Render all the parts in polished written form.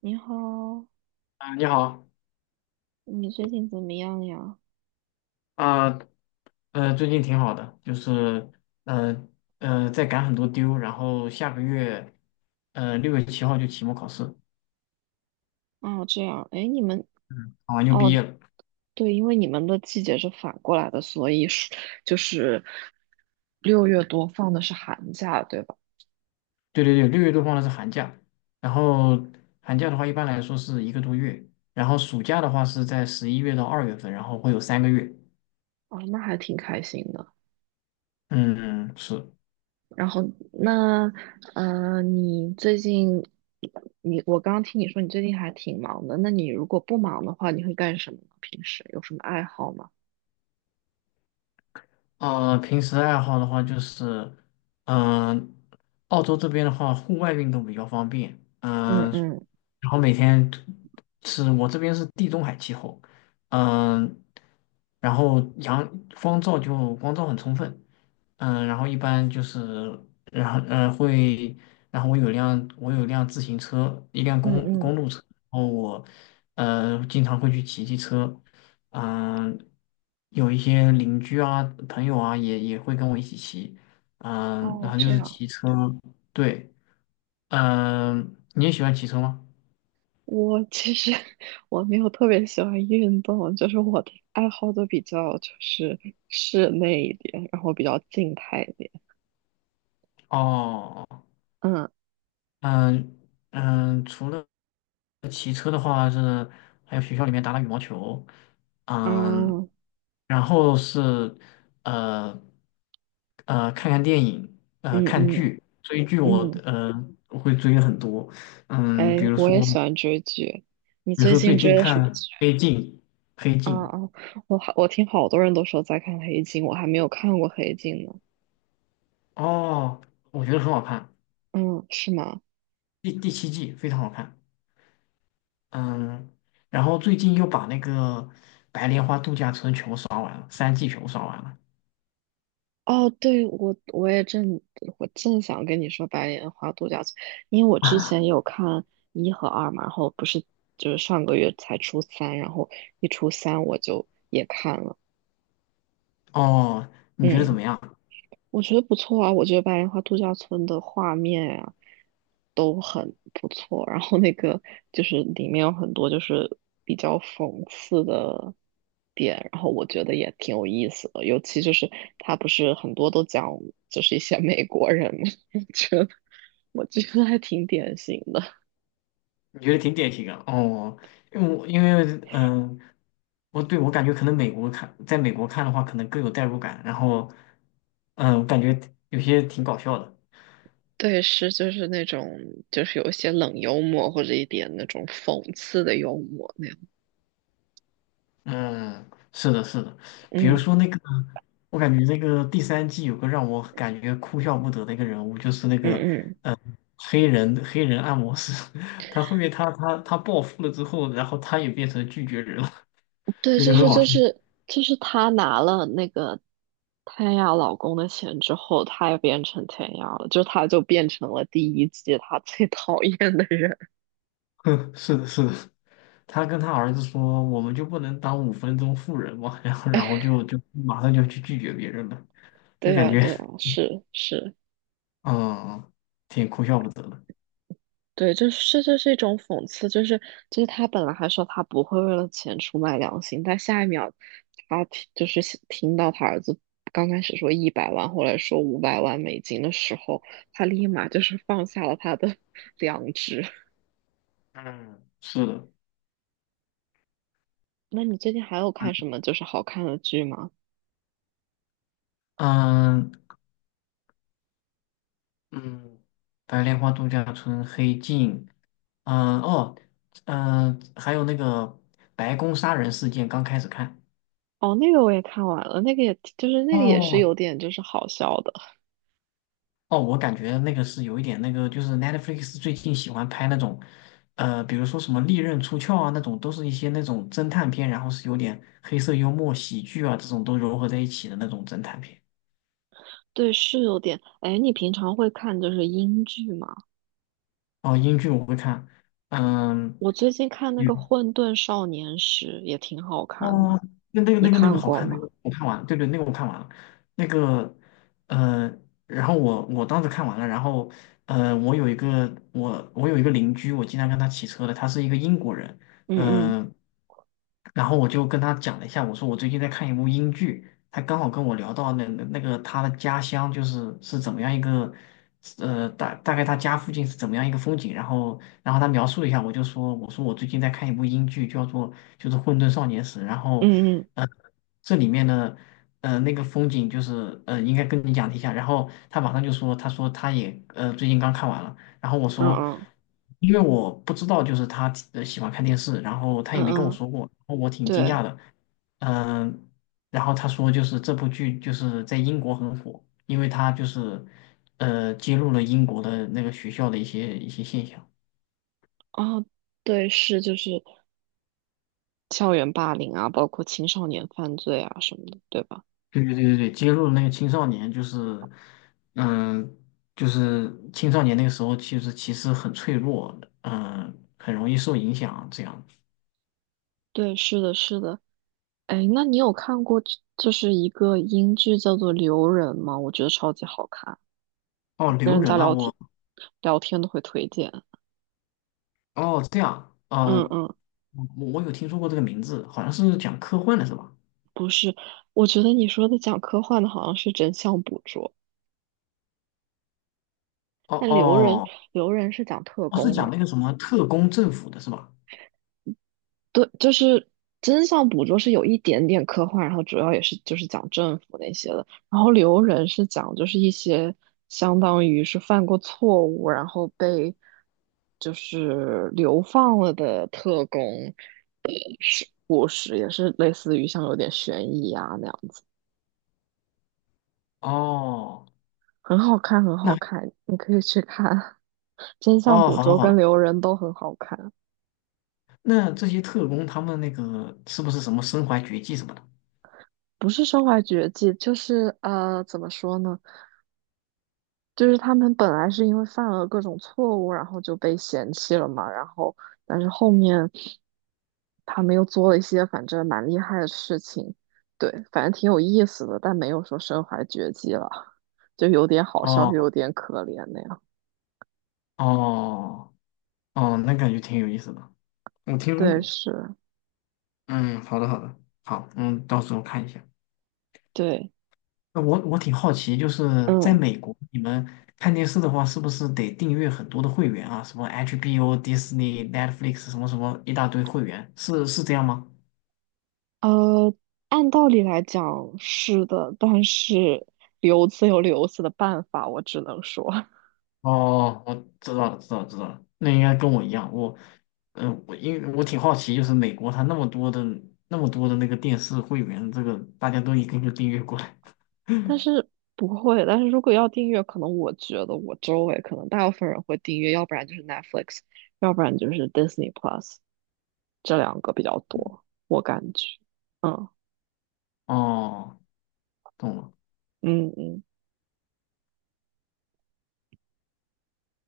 你好，啊，你好你最近怎么样呀？啊。最近挺好的，就是呃在赶很多丢。然后下个月6月7号就期末考试。哦，这样，哎，嗯，考完就毕哦，业了。对，因为你们的季节是反过来的，所以是就是六月多放的是寒假，对吧？对对对，六月多放的是寒假，然后寒假的话一般来说是一个多月，然后暑假的话是在11月到2月份，然后会有3个月。哦，那还挺开心的。嗯，是。然后那，你最近，你我刚刚听你说你最近还挺忙的，那你如果不忙的话，你会干什么呢？平时有什么爱好吗？平时爱好的话就是，嗯、澳洲这边的话，户外运动比较方便。嗯、嗯嗯然后每天是我这边是地中海气候。嗯、然后阳光照就光照很充分。嗯、然后一般就是，然后呃会，然后我有辆自行车，一辆嗯公嗯，公路车，然后我经常会去骑骑车。嗯、有一些邻居啊、朋友啊，也会跟我一起骑。嗯、然哦，后就这是样。骑车。对，嗯、你也喜欢骑车吗？我其实 我没有特别喜欢运动，就是我的爱好都比较就是室内一点，然后比较静态一点。哦，嗯嗯嗯。除了骑车的话是，还有学校里面打打羽毛球。嗯，啊然后是呃看看电影，嗯看嗯剧。追剧我嗯，会追很多，嗯，哎，比如我也说。喜欢追剧。你比如最说近最追近的什看么剧？《黑镜》。《黑镜》啊啊，我听好多人都说在看《黑镜》，我还没有看过《黑镜》呢。哦，我觉得很好看。嗯，是吗？第七季非常好看。嗯，然后最近又把那个《白莲花度假村》全部刷完了，三季全部刷完了。哦，对，我正想跟你说白莲花度假村，因为我之前有看一和二嘛，然后不是就是上个月才出三，然后一出三我就也看了，哦，你觉得怎嗯。么样？我觉得不错啊，我觉得白莲花度假村的画面啊都很不错，然后那个就是里面有很多就是比较讽刺的点，然后我觉得也挺有意思的，尤其就是他不是很多都讲就是一些美国人嘛，我觉得我觉得还挺典型的，你觉得挺典型的哦。因为嗯，我感觉可能美国看，在美国看的话，可能更有代入感。然后嗯，感觉有些挺搞笑的。对，是就是那种就是有一些冷幽默或者一点那种讽刺的幽默那样，嗯，是的，是的。比如嗯说那个，我感觉那个第3季有个让我感觉哭笑不得的一个人物，就是那个嗯嗯。黑人按摩师。他后面他暴富了之后，然后他也变成拒绝人了。对，这就就很是好就笑。是就是她拿了那个天涯老公的钱之后，他也变成天涯了，就他就变成了第一季他 最讨厌的人。哼，是的，是的。他跟他儿子说，我们就不能当5分钟富人吗？" 然后就马上就去拒绝别人了，就对感啊，觉对啊，是是，嗯，挺哭笑不得的。对，就是这就是一种讽刺，就是他本来还说他不会为了钱出卖良心，但下一秒就是想听到他儿子刚开始说一百万，后来说五百万美金的时候，他立马就是放下了他的 良知。嗯，是的。那你最近还有看什么就是好看的剧吗？嗯，嗯，白莲花度假村、黑镜，嗯、哦，嗯、还有那个白宫杀人事件，刚开始看。哦，那个我也看完了，那个也就是那个也是哦，有点就是好笑的，哦，我感觉那个是有一点那个，就是 Netflix 最近喜欢拍那种，比如说什么利刃出鞘啊那种，都是一些那种侦探片。然后是有点黑色幽默、喜剧啊这种都融合在一起的那种侦探片。对，是有点。哎，你平常会看就是英剧吗？哦，英剧我会看，嗯。我最近看那个《混沌少年时》也挺好看的，哦，那那个你那个那个看好过看，那吗？个我看完了，对对，那个我看完了，那个呃，然后我当时看完了。然后我有一个邻居，我经常跟他骑车的，他是一个英国人。嗯嗯嗯、然后我就跟他讲了一下，我说我最近在看一部英剧，他刚好跟我聊到那个他的家乡是怎么样一个。呃，大概他家附近是怎么样一个风景。然后他描述了一下，我说我最近在看一部英剧，叫做就是《混沌少年时》。然后嗯嗯呃这里面的那个风景就是应该跟你讲一下。然后他马上就说他也最近刚看完了。然后我嗯说嗯因为我不知道就是他喜欢看电视，然后他嗯也没跟我嗯，说过，然后我挺惊对，讶的。嗯、然后他说，就是这部剧就是在英国很火，因为他就是揭露了英国的那个学校的一些现象。哦对，是就是校园霸凌啊，包括青少年犯罪啊什么的，对吧？对对对对对，揭露了那个青少年，就是，嗯，就是青少年那个时候，其实很脆弱，嗯，很容易受影响。这样。对，是的，是的。哎，那你有看过这就是一个英剧叫做《留人》吗？我觉得超级好看，哦，跟留人家人啊，聊天我，聊天都会推荐。哦，这样啊。嗯嗯，我我有听说过这个名字，好像是讲科幻的是吧？不是，我觉得你说的讲科幻的好像是真相捕捉，哦但《留人》哦，《留人》是讲特哦，是工讲的。那个什么特工政府的是吧？对，就是真相捕捉是有一点点科幻，然后主要也是就是讲政府那些的，然后留人是讲就是一些相当于是犯过错误，然后被就是流放了的特工故事，也是类似于像有点悬疑啊那样，哦，很好看，很那好看，你可以去看。真相哦，捕好的捉好跟的，留人都很好看，那这些特工他们那个是不是什么身怀绝技什么的？不是身怀绝技，就是呃，怎么说呢？就是他们本来是因为犯了各种错误，然后就被嫌弃了嘛，然后但是后面他们又做了一些反正蛮厉害的事情，对，反正挺有意思的，但没有说身怀绝技了，就有点好笑，又哦有点可怜那样。哦哦，那感觉挺有意思的。我听说对，过。是，嗯，好的好的，好，嗯，到时候看一下。对，那我挺好奇，就是在嗯，美国，你们看电视的话，是不是得订阅很多的会员啊？什么 HBO、Disney、Netflix 什么什么一大堆会员，是这样吗？呃，按道理来讲是的，但是 留子有留子的办法，我只能说。哦，我知道了，知道了，知道了。那应该跟我一样。我，嗯、因为我挺好奇，就是美国它那么多的那个电视会员，这个大家都一个个订阅过来。但 是不会，但是如果要订阅，可能我觉得我周围可能大部分人会订阅，要不然就是 Netflix，要不然就是 Disney Plus，这两个比较多，我感觉。嗯哦，懂了。嗯嗯，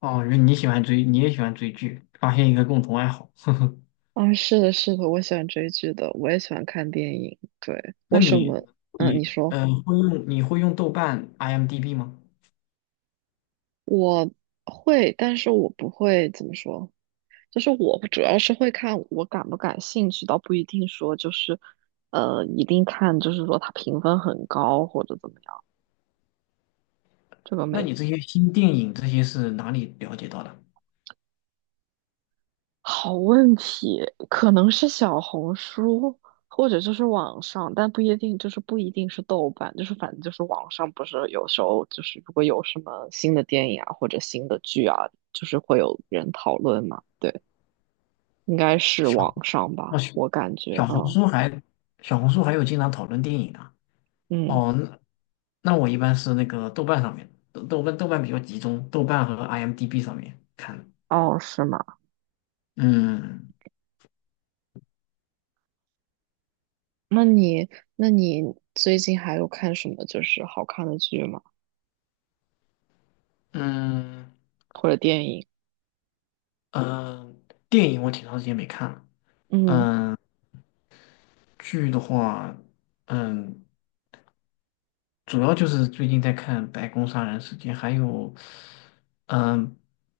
哦，原来你喜欢追，你也喜欢追剧，发现一个共同爱好。呵呵，啊，是的，是的，我喜欢追剧的，我也喜欢看电影。对，那我什你么？嗯，你你说呃会用你会用豆瓣、IMDB 吗？我会，但是我不会怎么说，就是我主要是会看我感不感兴趣，倒不一定说就是，一定看就是说它评分很高或者怎么样。这个那没你这些新电影这些是哪里了解到的？好问题，可能是小红书或者就是网上，但不一定，就是不一定是豆瓣，就是反正就是网上不是有时候就是如果有什么新的电影啊或者新的剧啊，就是会有人讨论嘛。对，应该是小网上哦吧，小我感觉，小红嗯书还小红书还有经常讨论电影的嗯，哦。那我一般是那个豆瓣上面，豆瓣比较集中，豆瓣和 IMDB 上面看的。哦，是吗？嗯那你那你最近还有看什么就是好看的剧吗？嗯或者电影？嗯，电影我挺长时间没看了。嗯嗯、剧的话，嗯，主要就是最近在看《白宫杀人事件》，还有，嗯，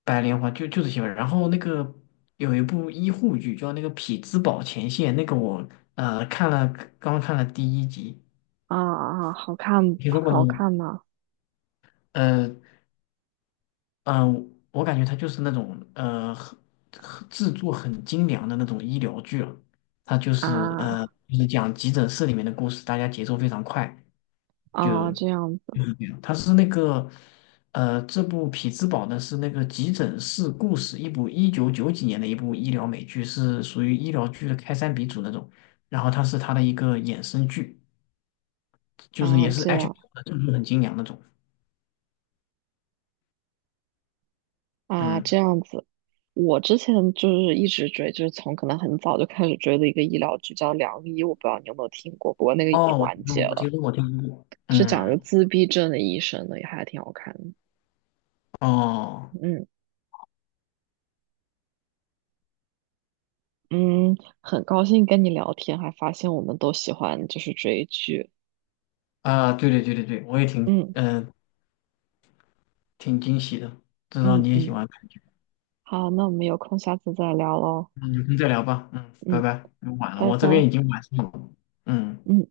《白莲花》就这些吧。然后那个有一部医护剧叫那个《匹兹堡前线》，那个我看了，刚看了第一集。啊啊，好看听说过呢？好看吗？呃嗯、我感觉它就是那种很制作很精良的那种医疗剧了。它就是啊。讲急诊室里面的故事，大家节奏非常快。就啊，这样子有一点，它是那个，这部《匹兹堡》呢是那个急诊室故事，一部一九九几年的一部医疗美剧，是属于医疗剧的开山鼻祖那种。然后它是它的一个衍生剧，就是啊，也是 这样 HBO 的，就是很精良那种。啊，这嗯，样子。我之前就是一直追，就是从可能很早就开始追的一个医疗剧叫《良医》，我不知道你有没有听过，不过那个已经哦，我听完说结过，我听了，说过，我听说过。是讲一嗯，个自闭症的医生的，也还挺好看的。哦，嗯嗯，很高兴跟你聊天，还发现我们都喜欢就是追剧。啊，对对对对对，我也挺，嗯嗯，挺惊喜的，知道嗯你也嗯，喜欢看剧。好，那我们有空下次再聊喽。嗯，有空再聊吧。嗯，拜嗯，拜。晚了，拜我这拜。边已经晚上了。嗯。嗯。